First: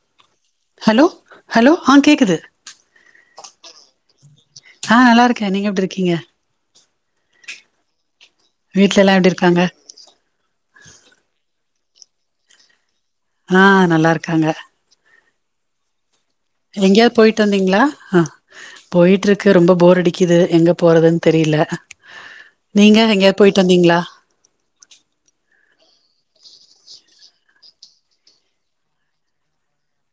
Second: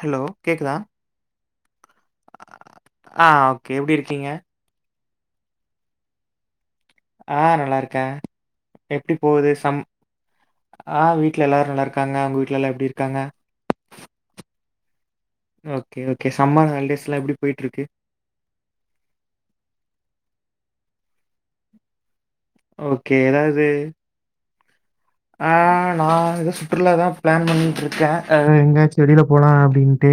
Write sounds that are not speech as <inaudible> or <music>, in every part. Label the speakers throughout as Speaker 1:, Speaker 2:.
Speaker 1: Hello கேக்குதா
Speaker 2: hello hello ஆ கேக்குது
Speaker 1: ஆ ஓகே எப்டி இருக்கீங்க
Speaker 2: ஆ நல்லாருக்கே நீங்க எப்டி இருக்கீங்க
Speaker 1: ஆ நல்லாருக்கே
Speaker 2: வீட்ல
Speaker 1: எப்டி
Speaker 2: எல்லா
Speaker 1: போவுது
Speaker 2: இருக்காங்க
Speaker 1: சம் ஆ வீட்ல எல்லாரு நல்லாருக்காங்க ஒங்க வீட்ல எல்லாமஎப்டி இருக்காங்க
Speaker 2: ஆ நல்லாருக்காங்க
Speaker 1: ஓகே ஓகே சம்ம
Speaker 2: எங்கெயாது பொயிட்டு வந்தீங்களா அ பொய்ட்ருக்கு ரொம்ப போர் அடிக்குது எங்க போறதுன் தெரில நீங்க
Speaker 1: ஓகே
Speaker 2: எங்கெயாது பொயிட்டு
Speaker 1: ஏதாவது
Speaker 2: வந்தீங்களா
Speaker 1: ஆ நா வந்து சுற்றுலா தா பிளான் பண்ணிட்ருக்கே எங்யாச்சி வெளிய போலா அப்டின்டு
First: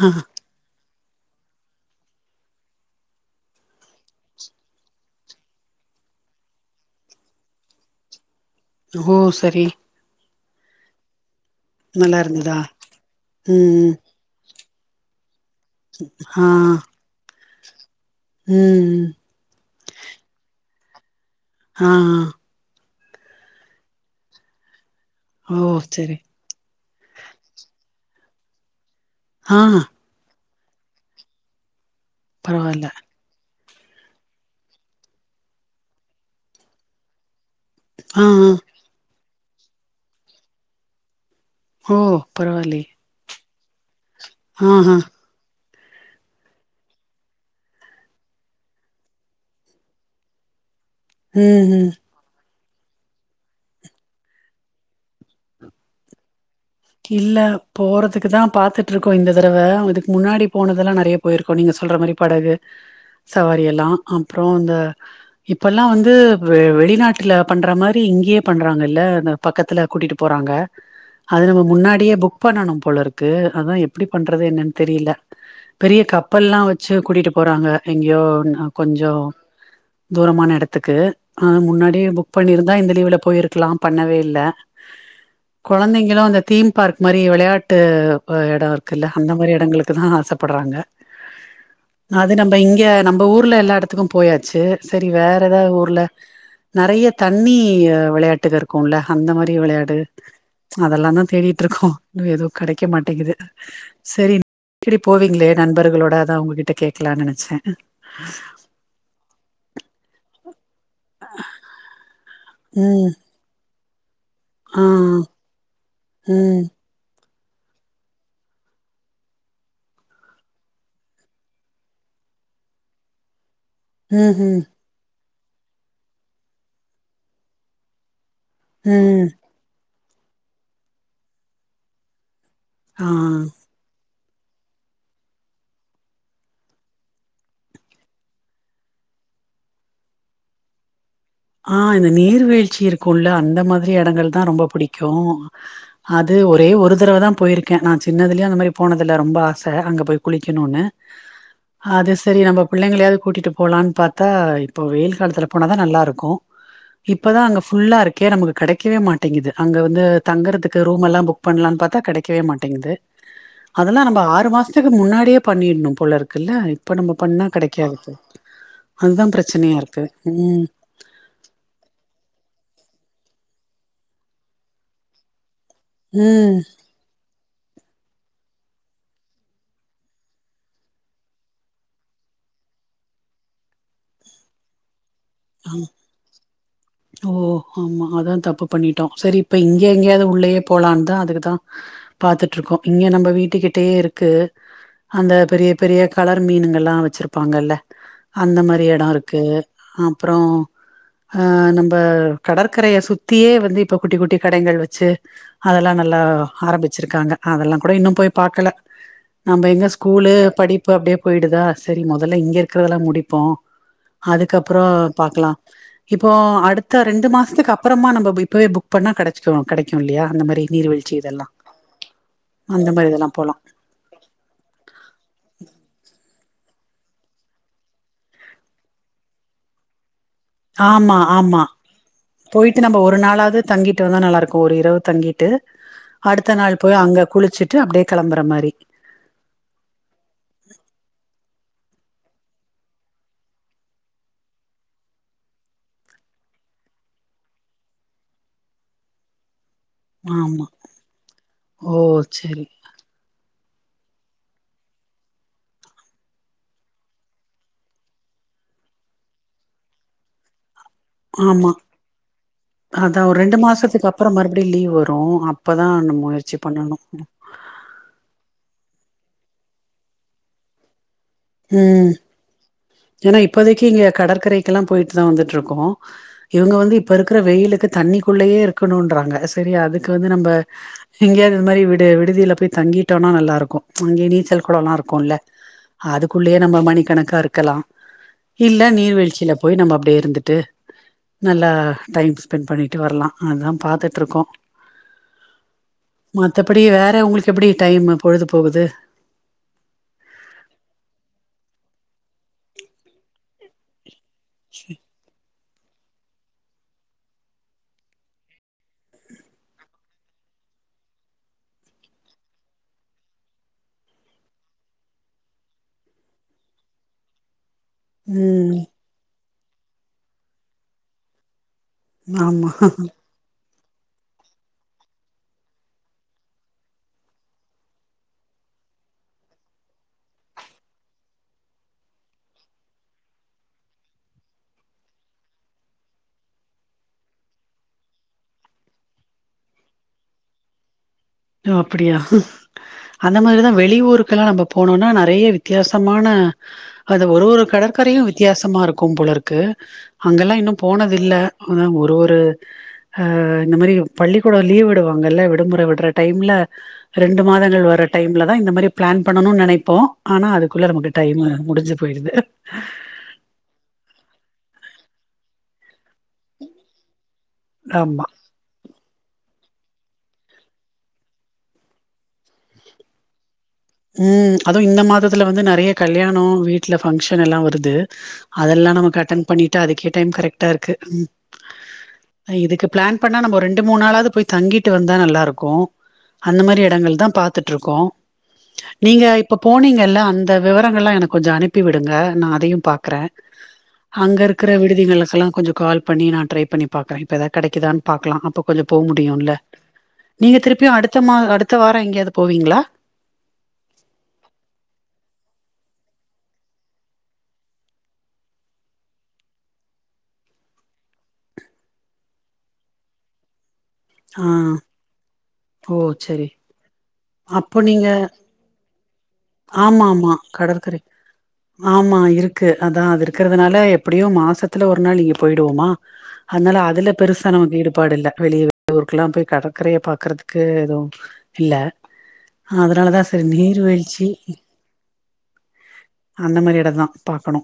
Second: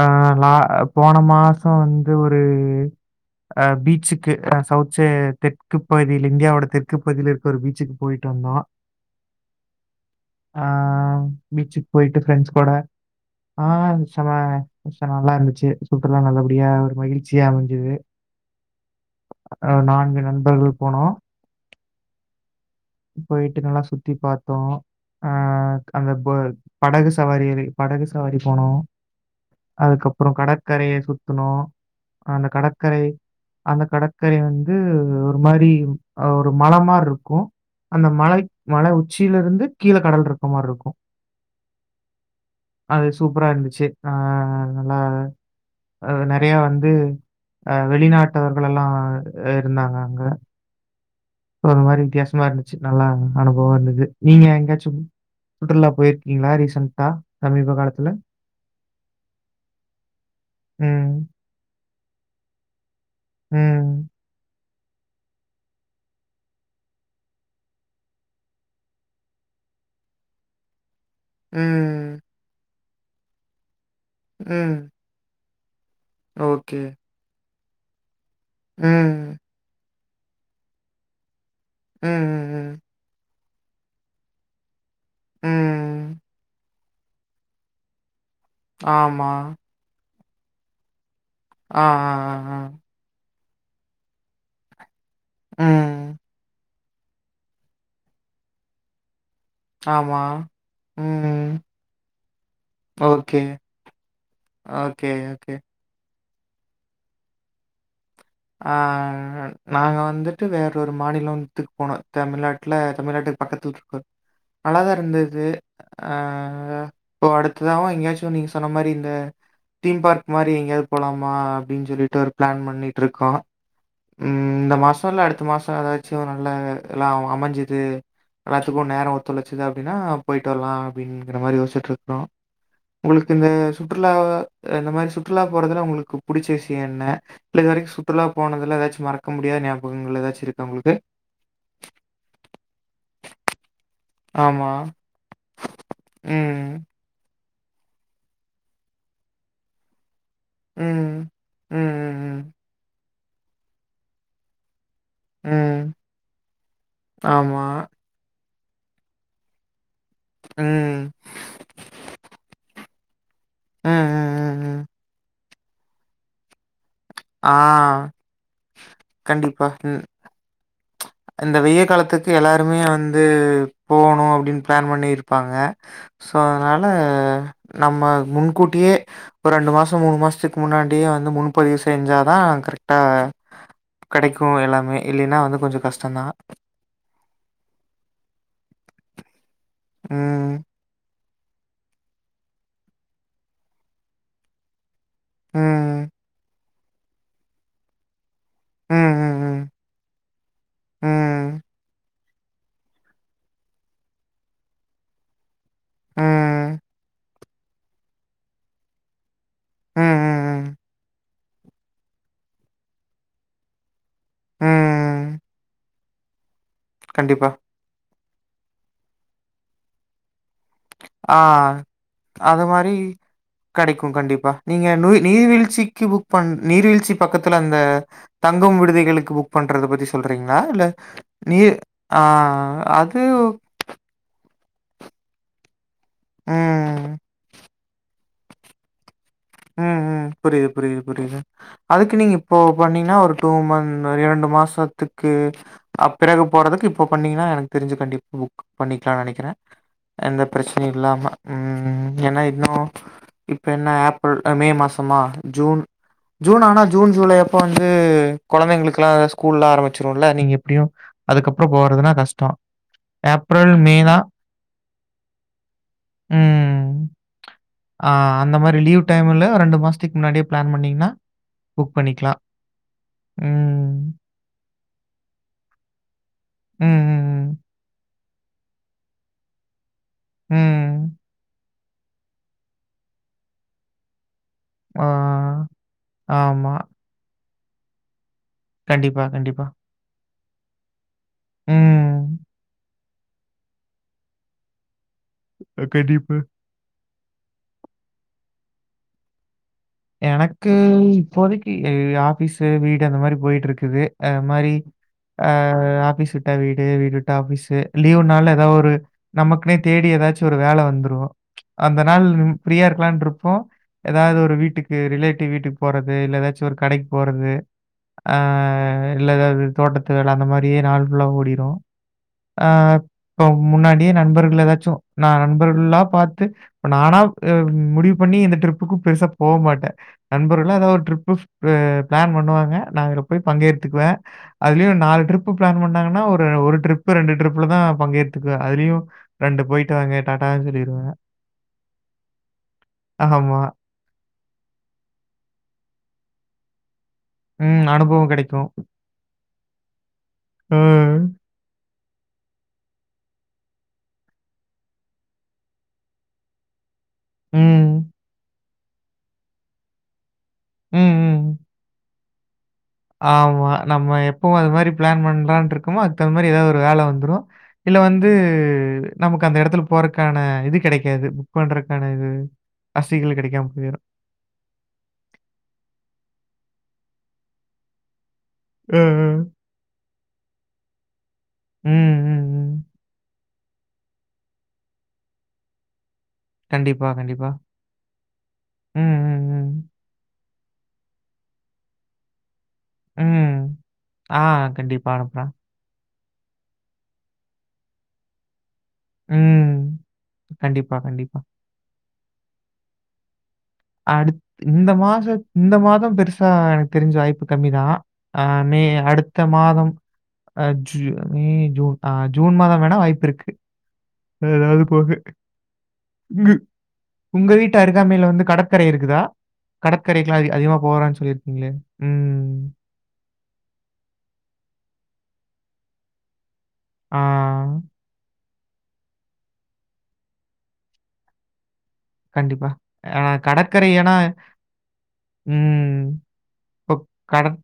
Speaker 1: ஆ நா போன மாச வந்து ஒரு அ பீச்சுக்கு சவுட்சே தெற்கு பகுதியில இந்தியாவோட தெற்கு பகுதியில இருக்க ஒரு பீச்சுக்கு பொயிட்டு வந்தோ
Speaker 2: ஓ சரி
Speaker 1: ஆ பீச்சுக்கு பொயிட்டு
Speaker 2: நல்லா
Speaker 1: ஃப்ரெண்ட்ஸ்
Speaker 2: இருந்ததா
Speaker 1: கூட ஆ
Speaker 2: ம்
Speaker 1: செம்ம பீச்லா நல்லாருந்துச்சு சுற்றுலா நல்லபடியா ஒரு மகிழ்ச்சியா அமஞ்சது
Speaker 2: ம் ம்
Speaker 1: அ நான்கு நண்பர்கள் போனோ
Speaker 2: ஆ ஆ
Speaker 1: பொயிட்டு நல்லா சுத்தி பாத்தோ அ
Speaker 2: ஓ
Speaker 1: அந்த
Speaker 2: சரி
Speaker 1: <unintelligible> படகு சவாரி படகு சவாரி போனோ
Speaker 2: ஆ
Speaker 1: அதுக்கப்றொ கடற்கரைய சுத்துணோ அந்த
Speaker 2: பரவால்ல
Speaker 1: கடற்கரை அந்த கடற்கரை வந்து ஒரு மாரி ஒரு மல மாரி இருக்கு அந்த
Speaker 2: ஆ
Speaker 1: மலை மல உச்சில இருந்து கீழ கடல்ருக்க மாரி இருக்கு
Speaker 2: ஓ பரவாலியே
Speaker 1: அது சூப்பரா இருந்துச்சு ஆ நல்லா நறையா வந்து வெளி நாட்டவர்கள் எல்லா இருந்தாங்க அங்க
Speaker 2: ம்
Speaker 1: ஒரு
Speaker 2: ம்
Speaker 1: மாரி வித்யாசமா இருந் துச்சு நல்லா அனுபவோ இருந்துது நீங்க எங்க்யாச்சு சுற்றுலா போய்ர்க்கீங்களா ரீசன்ட்
Speaker 2: இல்ல போறதுக்கு தா பாத்துட்டு இருக்கோ இந்த தடவ அதுக்கு முன்னாடி போனதெல்லா
Speaker 1: ம்.
Speaker 2: நறையா போய்ர் இப்போ நீங்க சொல்ற மாரி படகு சவாரி எல்லா
Speaker 1: ம்.
Speaker 2: அப்றோ இந்த இப்பெலா வந்து வெ வெளிநாட்ல பண்ற மாரி இங்க்யே பண்றாங்க இல்ல அந்த பக்கத்துல கூட்டிட்டு போறாங்க அது நம்ம முன்னாடியே
Speaker 1: ம்.
Speaker 2: புக் பண்ணனு போல இருக்கு அதா எப்டி பண்றது என்னன்னு
Speaker 1: ம்.
Speaker 2: தெரில்ல பெரிய கப் பல் லா
Speaker 1: ஓகே.
Speaker 2: வெச்சு கூட்டிட்டு போறாங்க எங்க்யோ கொஞ்சோ
Speaker 1: ம்.
Speaker 2: தூரமான எடத்துக்கு அ
Speaker 1: ம்.
Speaker 2: முன்னாடியே புக் பண்ணிருந்தா
Speaker 1: ம்.
Speaker 2: இந்த லீவுல போய்ருக்கலாம் பண்ணவே இல்ல
Speaker 1: ம்.
Speaker 2: கொழந்தெங்களு
Speaker 1: ம்.
Speaker 2: அந்த தீம் பார்க் மாரி வெளையாட்டு அ டார்க்குல்ல
Speaker 1: ஆமா.
Speaker 2: அந்த மாரி எடங்களுக்கு தா ஆச பட்றாங்க
Speaker 1: ஆ, ஆ,
Speaker 2: அது
Speaker 1: ஆ,
Speaker 2: நம்ப
Speaker 1: ஆ.
Speaker 2: இங்க நம்ப ஊர்ல எல்லா எடத்துக்கு போயாச்சு செரி வேற எதா ஊர்ல
Speaker 1: ம்.
Speaker 2: நறயா தண்ணி விளையாட்டுக கூ ல்ல அந்த மாரி வெளையாடு
Speaker 1: ஆமா.
Speaker 2: அதெல்லாந்தா
Speaker 1: ம்.
Speaker 2: தேடிட்டுருக்கோ இன்னு எதூ கெடைக்க மாட்டேங்கிது
Speaker 1: ஓகே.
Speaker 2: செரி ரிப்
Speaker 1: ஓகே,
Speaker 2: போவீங்களே
Speaker 1: ஓகே.
Speaker 2: நண்பர்களோடா அதா உங்ககிட்ட கேக்கலான்னு நெனச்சே
Speaker 1: அ நாங்க வந்துட்டு வேறொரு மாநிலோத்துக்கு போனோ தமிழ்நாட்ல
Speaker 2: ம்
Speaker 1: தமிழ்நாட்டுக் பக்கத்துல இருக்றது
Speaker 2: ஆ
Speaker 1: அழகா இருந்துது ஆ
Speaker 2: ம்
Speaker 1: இப்போ அடுத்ததாவு எங்க்யாச்சு நீங்க சொன்ன மாரி இந்த தீம் பார்க் மாரி எங்கெயாவ்து போலாமா அப்டின்னு சொல்லிட்டு ஒரு ப்ளான் பண்ணி ருக்கோ ம் இந்த மாசோ இல்ல அடு த்து மாசோ எதாச்சு நல்லா எல்லா அமிஞ்சுது எல்லாத்துக்கு நேரோ
Speaker 2: ம்
Speaker 1: ஒத்தொழ சுது அப்டின்னா போய்ட்டு வரலா அப்டிங்கிற மாரி யோசிட்ருக்கோ
Speaker 2: ஆ
Speaker 1: உங்களுக்கு இந்த சுற்றுலா இந்த மாரி சுற்றுலா போறதுல உங்களுக்கு புடுச்ச விஷ்யொ என்ன இல்ல இதுவரைக்கு சுற்றுலா போனதுல எதாச்சு மறக்க முடியாத ஞாபகங்கள் எதாச்சு இருக்கா உங்களுக்கு
Speaker 2: ஆ இந்த நீர்வீழ்ச்சி இருக்குல அந்த மா ரி எடங்கள் தா ரொம்ப
Speaker 1: ஆமா.
Speaker 2: புடிக்கு அது ஒரே
Speaker 1: ம்.
Speaker 2: ஒரு தடவதா போயிருக் கே நா சின்னதுலேயே அந்த மாரி போனது இல்ல ரொம்ப ஆச அங்க போய் குளிக்கெணுன்னு
Speaker 1: ம். ம். ம்.
Speaker 2: அது செரி
Speaker 1: ம்.
Speaker 2: நம்ம பிள்ளெங்களயாவது கூட்டிட்டு போலான்னு பாத்தா இப்ப வெயில் காலத்துல போன தா
Speaker 1: ம்.
Speaker 2: நல்லா இருக்கு இப்பதா
Speaker 1: ஆமா.
Speaker 2: அங்க ஃபுல்லா இருக்கே நமக்கு கடைக்கவே மாட்டேங்குது அங்க வந்து தங்குறதுக்கு ரூம்
Speaker 1: ம்.
Speaker 2: எல்லா புக் பண்ணலான்னு பாத்தா கடைக்கவே மாட்டேங்குது
Speaker 1: ம்,
Speaker 2: அதெல்லா நம்ப
Speaker 1: ம்,
Speaker 2: ஆறு
Speaker 1: ம், ம்.
Speaker 2: மாசத்துக்கு முன்னாடியே பண்ணிற்னு போல இருக்குல்ல இப்ப நம்ப பண்ணா
Speaker 1: ஆ
Speaker 2: கடைக்காது அதுதா
Speaker 1: கண்டிப்பா.
Speaker 2: பிரச்சனயா
Speaker 1: ம்.
Speaker 2: இருக்கு ம்
Speaker 1: இந்த வெய்ய காலத்துக்கு எல்லாருமே வந்து போணு அப்டின்னு பிளான் பண்ணிருப்பாங்க சோ
Speaker 2: ம்
Speaker 1: அதனால நம்ம முன்கூட்டியே ஒரு ரெண்டு மாசோ மூனு மாசத்துக்கு முன்னாடியே வந்து முன்பதிவு செஞ்சாதா கரக்ட்டா கடைக்கு எல்லாமே இல்லைன்னா வந்து கொஞ்சோ கஷ்டொந்தா
Speaker 2: ஓ ஆமா அதா தப்பு பண்ணிட்டோ சரி இப்ப இங்க எங்கேயாவது உள்ளயே
Speaker 1: ம்.
Speaker 2: ப் போலான்தா அதுக்குதா பாத்துட்டு இருக்கோ இங்கயே நம்ம வீட்டுக்கிட்டயே இருக்கு அந்த பெரிய பெரிய
Speaker 1: ம்.
Speaker 2: கலர் மீனுங்கல்லா வச்சிருப்பாங்கல்ல அந்த மாரி
Speaker 1: ம்,
Speaker 2: எட
Speaker 1: ம்,
Speaker 2: இருக்கு
Speaker 1: ம்.
Speaker 2: அப்றோ ஆ
Speaker 1: ம்.
Speaker 2: நம்ப கடற்கரைய சுத்தியே வந்து இப்ப குட்டி குட்டி கடைகள் வச்சு அதெல்லா நல்லா
Speaker 1: ம்.
Speaker 2: ஆரம்பிச்சிருக்காங்க அதெல்லா கூட இன்னு போய் பாக்கல நம்ம எங்க
Speaker 1: ம்,
Speaker 2: ஸ்கூலு
Speaker 1: ம், ம்.
Speaker 2: படிப்பு அப்டியே போயிடுதா சேரி மொதல்ல இங்க இருக்குறதெல்லா முடிப்போ அதுக்கப்புற
Speaker 1: ம்.
Speaker 2: பாக்கலா இப்போ அடுத்த ரெண்டு
Speaker 1: கண்டிப்பா.
Speaker 2: மாசத்துக்கு அப் அப்றமா நம்ப போய் இப்பவே புக் பண்ணா கெடச்சிரு கெடக்கு இல்லயா அந்த மாரி நீர்வீழ்ச்சி
Speaker 1: ஆ
Speaker 2: இதெல்லா அந்த மாரி இதெல்லா போலா
Speaker 1: கெடைக்கு கண்டிப்பா நீங்க நொய் நீர்வீழ்ச்சிக்கு புக் பண் நீர்வீழ்ச்சி பக்கத்துல அந்த தங்கும் விடுதிகளுக்கு புக் பண்றத பத்தி ஸ் சொல்றீங்களா இல்ல
Speaker 2: ஆமா
Speaker 1: நீ
Speaker 2: ஆமா
Speaker 1: அ அது
Speaker 2: ட்டு வந்தா நல்லா இருக்கு ஒரு இரவு தங்கிட்டு அடுத்த நாள் போய்
Speaker 1: ம்.
Speaker 2: அங்க குளிச்சுட்டு அப்டியே கெளம்புற மாரி
Speaker 1: ம் ம் புரியுது புரியுது புரியுது அதுக்கு நீங்க இப்போ பண்ணீங்கன்னா ஒரு டூ மந் இரண்டு மாசத்துக்கு அ பிறகு போறதுக்கு இப்ப பண்ணீங்கனா எனக்கு தெரிஞ்சு கண்டிப்பா புக் பண்ணிக்கலானு நெனைக்கிறே எந்த
Speaker 2: ஆமா
Speaker 1: பிரச்சனையு இல்லாம
Speaker 2: ஓ
Speaker 1: ம் ஏனா
Speaker 2: சரி
Speaker 1: இன்னு இப்ப என்ன ஆப் பிள் மே மாசமா ஜூன் ஜூன் ஆனா ஜூன் ஜூலை அப்ப வந்து கொழந்தைங்களுக்குக் கெல்லா ஸ்கூல்லா ஆரம்பிச்சுருல நீங்க எப்டியு அதுக்கப்புற
Speaker 2: ஆமா
Speaker 1: போறதுனா கஷ்டோ
Speaker 2: அதா ஒரு ரெண்டு மாசத்துக்கு அப்புற மறுபடியு லீவ் வரு அப்பதா நம் முயற்சி பண்ணணு
Speaker 1: ம். ஆ அந்த மாரி லீவ் டைம்ல ரெண்டு மாசத்துக்கு முன்னாடியே பிளான் பண்ணீங்கன்னா புக் பண்ணிக்கலா
Speaker 2: ஏனா இப்போதைக்கு இங்க கடற்கரைக்கெல்லா போயிட்டு தா வந்துட்டு இருக்கோ இவுங்க
Speaker 1: ம்,
Speaker 2: வந்து இப்ப இருக்கிற
Speaker 1: ம்,
Speaker 2: வெயிலுக்கு தண்ணி குள்ளயே இருக்கணுன்றாங்க சரி அதுக்கு வந்து நம்ப
Speaker 1: ம். ம்.
Speaker 2: எங்கேயாவது இது மாதிரி விடு விடுதில போய் தங்கிட்டோனா நல்லா இருக்கு அங்கேயே நீச்சல் கொழொலா
Speaker 1: ஆ.
Speaker 2: இருக்குல அதுக்குள்ளேயே
Speaker 1: ஆமா.
Speaker 2: நம்ம மணிக்கணக்கா இருக் க்கலா இல்ல
Speaker 1: கண்டிப்பா,
Speaker 2: நீர்வீழ்ச்சில
Speaker 1: கண்டிப்பா.
Speaker 2: போய் நம்ம அப்டியே இருந்துட்டு நல்லா டைம்
Speaker 1: ம்.
Speaker 2: ஸ்பெண்ட் பண்ணிட்டு வரலா அதா பாத்துட்டு இருக்கோ
Speaker 1: கண்டிப்பா
Speaker 2: அப்டி வேற உங்களுக்கு எப்டி டைமு பொழுது போகுது
Speaker 1: எனக்கு இப்போதைக்கு ஆஃபீஸ் வீடு அந்த மாரி போயிட்டு இருக்குது அ மாரி அ ஆஃபீஸ் விட்டா வீடு வீடு விட்டா ஆஃபீஸ் லீவுனால ஏதாவது ஒரு நமக்குனே தேடி ஏதாச்சு ஒரு வேல வந்துரு அந்த நாள் ஃபிரீயா இருக்கலான்ருப்போ ஏதாவது ஒரு வீட்டுக் கு ரிலேட்டிவ் வீட்டுக்கு போறது இல்ல ஏதாச்சு ஒரு கடைக்கு போறது ஆ
Speaker 2: ம்
Speaker 1: இல்ல எதாவது தோட்டத்து வேல அந்த மாரியே நாள் ஃபுல்லா ஓடிரு ஆ
Speaker 2: ஆமா
Speaker 1: இப்ப முன்னாடியே நண்பர்கள் ஏதாச்சு நா நண்பர்கள்ல்லா பாத்து இப்ப நானா அ முடிவு பண்ணி இந்த ட்ரிப்புக்கு பெருசா போ மாட் நண்பர்களா ஏதாவது ஒரு ட்ரிப்பு பிளான் பண்ணுவாங்க நா இத போய் பங்கேத்துக்குவே அதுலயு நாலு ட்ரிப்பு பிளான் பண்ணாங்கன்னா ஒரு ஒரு ட்ரிப்பு ரெண்டு ட்ரிப்புல தா பங்கேடுத்துக்குவே அதுலயு ரெண்டு போயிட்டு வாங்க டாடான்னு சொல்லிருவே
Speaker 2: ஜோ அப்பிடியா அந்த
Speaker 1: ஆமா.
Speaker 2: மாரிதா வெளியூரு கலா நம்ப போனோனா நெறைய வித்யாசமான அது ஒரு ஒரு
Speaker 1: ம்.
Speaker 2: கடற்கரையு
Speaker 1: அனுபவம் கிடைக்கும்.
Speaker 2: வித்யாசமா இருக்கும் போலருக்கு அங்கெல்லா இன்னு
Speaker 1: ம்.
Speaker 2: போனதில்ல அதா ஒரு ஒரு ஆ இந்த மாரி பள்ளிக்கூட லீவ் விடுவாங்கல்ல விடுமுறை விடுற டைம்ல ரெண்டு மாதங்கள் வர
Speaker 1: ம்.
Speaker 2: டைம்லதா இந்த மாரி பிளான் பண்ணணுன் நெனைப்போ ஆனா அதுக்குள்ள
Speaker 1: ம்.
Speaker 2: நமக்கு டைமு
Speaker 1: ம்.
Speaker 2: முடிஞ்சு போயிடுது
Speaker 1: ஆமா நம்ம எப்பவு அது மாரி பிளான் பண்லான்ட்ருக்கமோ அதுக்கு தகுந்த மாரி ஏதாவது ஒரு வேல வந்துரு இல்ல
Speaker 2: ஆமா
Speaker 1: வந்து நமக்கு அந்த எடத்துல போறக்கான இது கெடைக்காது புக் பண்றதுக்கான இது வசதிகள் கிடைக்காம போயிரு
Speaker 2: ம் அது இந்த மாதத்துல வந்து நெறைய கல்யாண வீட்ல ஃபங்க்ஷன் எல்லா வருது அதெல்லா
Speaker 1: அ,
Speaker 2: நமக்கு அட்டன்
Speaker 1: அ.
Speaker 2: பண்ணிட்டு அதுக்கே டைம் கரெக்டா இருக்கு ம்
Speaker 1: ம். ம். ம்.
Speaker 2: இதுக்கு பிளான் பண் ணா நம்ம ரெண்டு மூணு நாளாது போய் தங்கிட்டு வந்தா நல்லாருக்கு அந்த மாரி
Speaker 1: கண்டிப்பா,
Speaker 2: எடங்கள்தா
Speaker 1: கண்டிப்பா.
Speaker 2: பாத்துட்ருக்கோ
Speaker 1: ம்.
Speaker 2: நீங்க இப்ப
Speaker 1: ம்.
Speaker 2: போனிங்கல்ல அந்த விவரங்கல்லா எனக்கு கொஞ்ச அனுப்பி விடுங்க நா அதையு பா க்கற
Speaker 1: ம். ம்.
Speaker 2: அங்க
Speaker 1: ஆ.
Speaker 2: இருக்கிற
Speaker 1: கண்டிப்பா
Speaker 2: விடுதிகளுக்கெல்லா
Speaker 1: அனுப்புறேன்.
Speaker 2: கொஞ்ச கால் பண்ணி நா ட்ரை பண்ணி பாக்கறே இப்ப எதா கெடைக்குதான் பாக்லா அப்போ கொஞ்ச போ முடியுல்ல
Speaker 1: ம்.
Speaker 2: நீங்க திருப்பியு
Speaker 1: கண்டிப்பா,
Speaker 2: அடுத்த மா
Speaker 1: கண்டிப்பா.
Speaker 2: அடுத்த வார எங்கயாவது போவிங்ளா
Speaker 1: அடுத் இந்த மாச இந்த மாதம் பெருசா எனக்கு தெரிஞ்சு வாய்ப்பு கம்மிதா ஆ மே அடுத்த மாதம் அ ஜூ மே ஜூன் ஆ ஜூன் மாதம் வேணா வாய்ப்பிருக்கு
Speaker 2: ஆ
Speaker 1: எதாவது போக
Speaker 2: ஓ செரி
Speaker 1: இங்க உங்க வீட்டு
Speaker 2: அப்போ நீங்க
Speaker 1: அருகாமையில வந்து கடற்கரை இருக்குதா
Speaker 2: ஆமா ஆமா
Speaker 1: கடற்கரைக்கெலா அ அதிகமா
Speaker 2: கடற்கரை
Speaker 1: போறான் சொல்லிருக்கிங்ளே
Speaker 2: ஆமா
Speaker 1: ம்
Speaker 2: இருக்கு அதா அது இருக்கிறதுனால எப்படியு மாசத்துல ஒரு நாள் இங்க போயிடுவோமா அதனால அதுல
Speaker 1: ஆ
Speaker 2: பெரு சா நமக்கு ஈடுபாடு இல்ல வெளிய வெளியூருக்கெல்லா போய் கடற்கரையை பாக்கறதுக்கு எது இல்ல
Speaker 1: கண்டிப்பா. ஆ
Speaker 2: அதனாலதா செரி நீர்
Speaker 1: கடற்கரை ஏன்னா
Speaker 2: வீழ்ச்சி
Speaker 1: ம்.
Speaker 2: அந்த மாரி
Speaker 1: இப்போ
Speaker 2: எடந்தா
Speaker 1: கட
Speaker 2: பாக்கணு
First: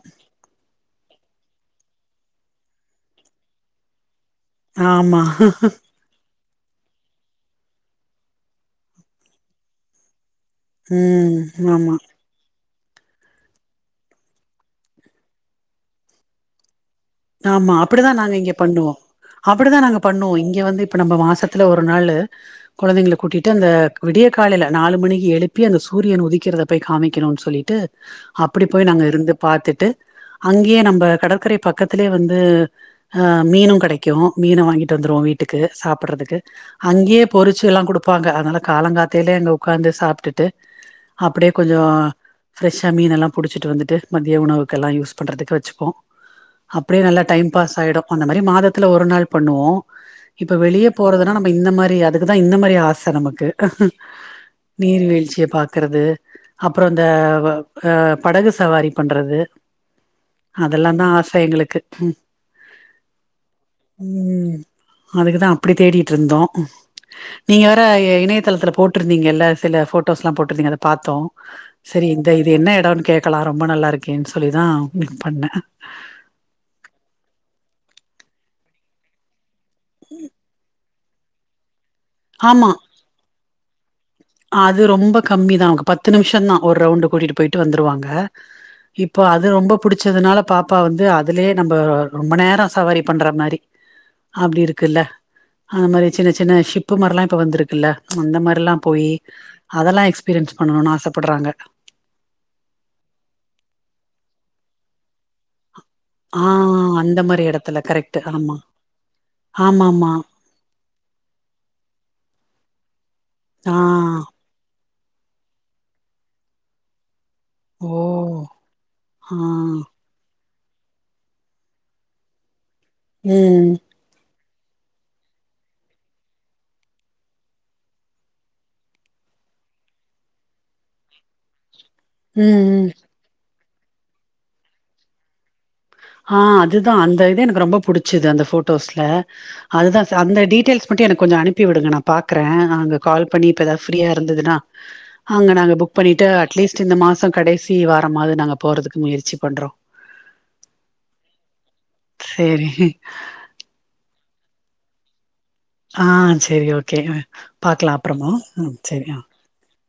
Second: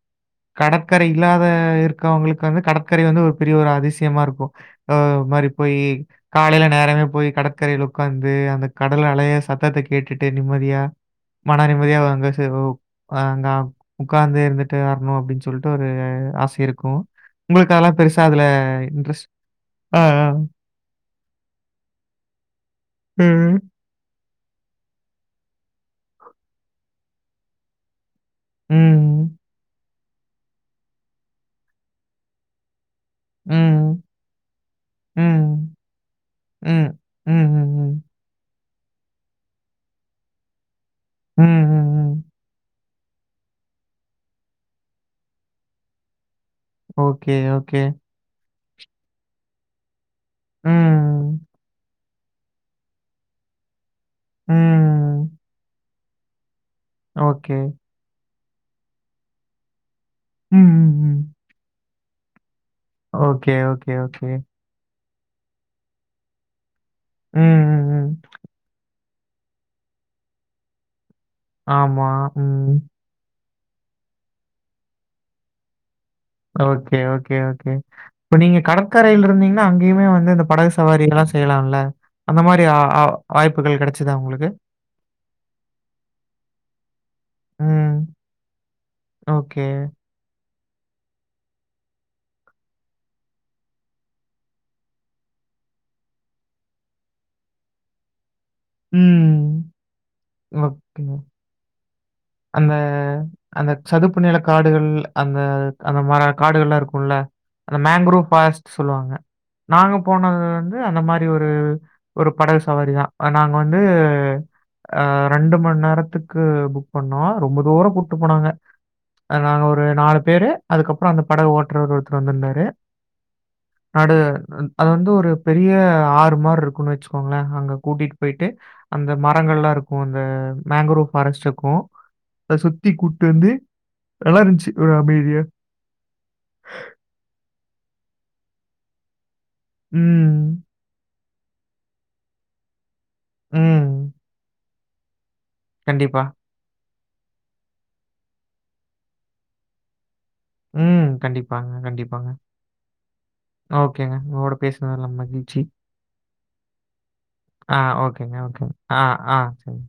Speaker 1: கடற்கரை இல்லாத இருக்கவங்களுக்கு வந்து கடற்கரை வந்து ஒரு பெரிய ஒரு அதிசயமா இருக்கு அ
Speaker 2: ஆமா
Speaker 1: ஒரு மாரி போயி காலையில நேரமே போய் கடற்கரைல உக்காந்து அந்த கடல் அலைய சத்தத்த கேட்டுட்டு நிம்மதியா
Speaker 2: ம்
Speaker 1: மன
Speaker 2: ஆமா
Speaker 1: நிம்மதியா அங்க அங்க உக்காந்து இருந்துட்டு வரணு அப்டின் சொல்ட்டு ஒரு ஆசை இருக்கு
Speaker 2: ஆமா அப்படிதா நாங்க இங்க பண்ணுவோ அப்படிதா
Speaker 1: ஆ,
Speaker 2: நாங்க
Speaker 1: ஆ.
Speaker 2: பண்ணுவோ இங்க வந்து இப்ப நம்ம மாசத்துல ஒரு நாளு கொழந்தைங்கள கூட்டிட்டு
Speaker 1: ம்.
Speaker 2: அந்த விடிய காலையில நாலு மணிக்கு எழுப்பி அந்த சூரியன் உதிக்கிறத போய் காமிக்கணுன் சொல்லிட்டு அப்படி போய் நாங்க இருந்து
Speaker 1: ம்.
Speaker 2: பாத்துட்டு அங்கயே நம்ம கடற்கரை பக்கத்திலே வந்து அ மீனு
Speaker 1: ம்.
Speaker 2: கெடைக்கு மீனு வாங்கிட்டு வந்துருவோ வீட்டுக்கு
Speaker 1: ம்.
Speaker 2: சாப்படுறதுக்கு
Speaker 1: ம். ம்.
Speaker 2: அங்கயே
Speaker 1: ம்.
Speaker 2: பொறிச்சு எல்லா
Speaker 1: ம்.
Speaker 2: குடுப்பாங்க அதனால காலங்காத்தாலே அங்க உக்காந்து சாப்ட்டுட்டு
Speaker 1: ம்.
Speaker 2: அப்படியே கொஞ்ச
Speaker 1: ம்.
Speaker 2: ஃப்ரஷ் மீனெல்லா புடிச்சிட்டு வந்துட்டு மதிய உணவுக்கெல்லா யூஸ் பண்றதுக்கு வெச்சுப்போ அப்படியே நல்லா
Speaker 1: ஓகே,
Speaker 2: டைம் பாஸ்
Speaker 1: ஓகே.
Speaker 2: ஆயிடு அந்த மாரி மாதத்துல ஒரு நாள் பண்ணுவோ இப்ப வெளிய போறதுனா
Speaker 1: ம்.
Speaker 2: நம்ம இந்த மாரி அதுக்கு தா இந்த மாரி ஆச நமக்கு
Speaker 1: ம்.
Speaker 2: நீர்வீழ்ச்சிய பாக்கறது அப்புற இந்த
Speaker 1: ஓகே.
Speaker 2: அ படகு சவாரி பண்றது
Speaker 1: ம் ம்
Speaker 2: அதெல்லாந்தா
Speaker 1: ம்.
Speaker 2: ஆச ட்டு
Speaker 1: ஓகே ஓகே ஓகே.
Speaker 2: ம் அதுக்குதா அப்படி தேடிட்டு இருந்தோ
Speaker 1: ம்
Speaker 2: நீங்க வேற
Speaker 1: ம் ம்.
Speaker 2: இணையதளத்துல போட் ருந்திங்கல்ல சில ஃபோட்டோஸ்லா போட்ருந்திங்க அத பாத்தோ
Speaker 1: ஆமா.
Speaker 2: செரி இந்த இது
Speaker 1: ம்.
Speaker 2: என்ன எடன்னு கேட் க்கலா ரொம்ப நல்லா இருக்கேன் சொல்லி தா உங்களுக்கு பண்ண
Speaker 1: ஓக்கே ஓக்கே ஓக்கே இப்ப நீங்க கடற்கரைல் இருந்தீங்கன்னா அங்கயுமே வந்து இந்த படகு சவாரியெல்லா செய்யலால்ல அந்த மாரி
Speaker 2: ஆமா
Speaker 1: ஆ ஆ வாய்ப்புகள் கெடைச்சு
Speaker 2: அது ரொம்ப கம்மிதா உக்கு பத்து நிம்ஷந்தா ஒரு ரவுண்டு கூட்டிட்டு போயிட்டு
Speaker 1: ம்.
Speaker 2: வந்துருவாங்க இப்போ அது
Speaker 1: ஓகே.
Speaker 2: ரொம்ப புடிச் சதுனால பாப்பா வந்து அதுலயே நம்ப ரொம்ப நேரோ சவாரி பண்ற மாரி அப்டி இருக்குல்ல அந்த மாரி சின்ன சின்ன ஷிப்பு மார்லா இப்ப வந்துருக்குல்ல அந்த மாரிலா போய் அதலா எக்ஸ்
Speaker 1: ஓக்கேங்க அந்த அந்த சதுப்பு நில காடுகள் அந்த அந்த மார
Speaker 2: ஆ
Speaker 1: காடுகள்லா இருக்குல்ல
Speaker 2: அந்த மாரி
Speaker 1: அந்த
Speaker 2: எடத்துல கரெக்ட்
Speaker 1: மேங்க்ரோவ்
Speaker 2: ஆமா
Speaker 1: ஃபாரஸ்ட் சொல்லுவாங்க நாங்க
Speaker 2: ஆமாமா
Speaker 1: போனது வந்து அந்த மாரி ஒரு ஒரு படகு சவாரி தா அ நாங்க
Speaker 2: ஆ
Speaker 1: வந்து அ ரெண்டு மண் நேரத்துக்கு புக் பண்ணா ரொம்ப தூரோ
Speaker 2: ஓ
Speaker 1: கூட்டு போனாங்க
Speaker 2: ஆ
Speaker 1: அ நாங்க ஒரு நாலு பேரு அதுக்கப்றோ அந்த படக ஓட்டுறவர் ஒருத்தர் வந்துருந்தாரு
Speaker 2: ம்
Speaker 1: நடு அது வந்து ஒரு பெரிய ஆறு மார் இருக்குன்னு வச்சுக்கோங்கள அங்க கூட்டிட்டு போயிட்டு அந்த மரங்கள்லா இருக்கு அந்த மேங்க்ரோவ் ஃபாரஸ்ட் இருக்கோ அத
Speaker 2: ம்
Speaker 1: சுத்தி கு ட்டு வந்து நல்லா இருந்துச்சு ஒரு அமைதியா
Speaker 2: ஆ அதுதா அந்த இது எனக்கு ரொம்ப புடிச்சிது அந்த போட்டோஸ்ல அதுதா ச அந்த
Speaker 1: ம்.
Speaker 2: டீட்டெல்ஸ் மட்டு எனக்கு கொஞ்சோ அனுப்பி விடுங்க நா பாக்றே நா அங்க கால் பண்ணி இப்ப எதா
Speaker 1: ம்.
Speaker 2: ஃப்ரீயா இருந்துதுனா அங்க நாங்க புக்
Speaker 1: கண்டிப்பா.
Speaker 2: பண்ணிட்டு அட்லீஸ்ட் இந்த மாசோ கடைசி வாரமாது நாங்க போறதுக்கு முயற்சி பண்றோ
Speaker 1: ம் கண்டிப்பாங்க கண்டிப்பாங்க
Speaker 2: செரி
Speaker 1: ஓக்கேங்க உங்களோட பேசுனதுல மகிழ்ச்சி
Speaker 2: ஆ சேரி ஓகே
Speaker 1: ஆ
Speaker 2: பாக்கலா அப்புறமா
Speaker 1: ஓக்கேங்க ஓக்கே
Speaker 2: ம்
Speaker 1: ஆ
Speaker 2: சேரி
Speaker 1: ஆ சரி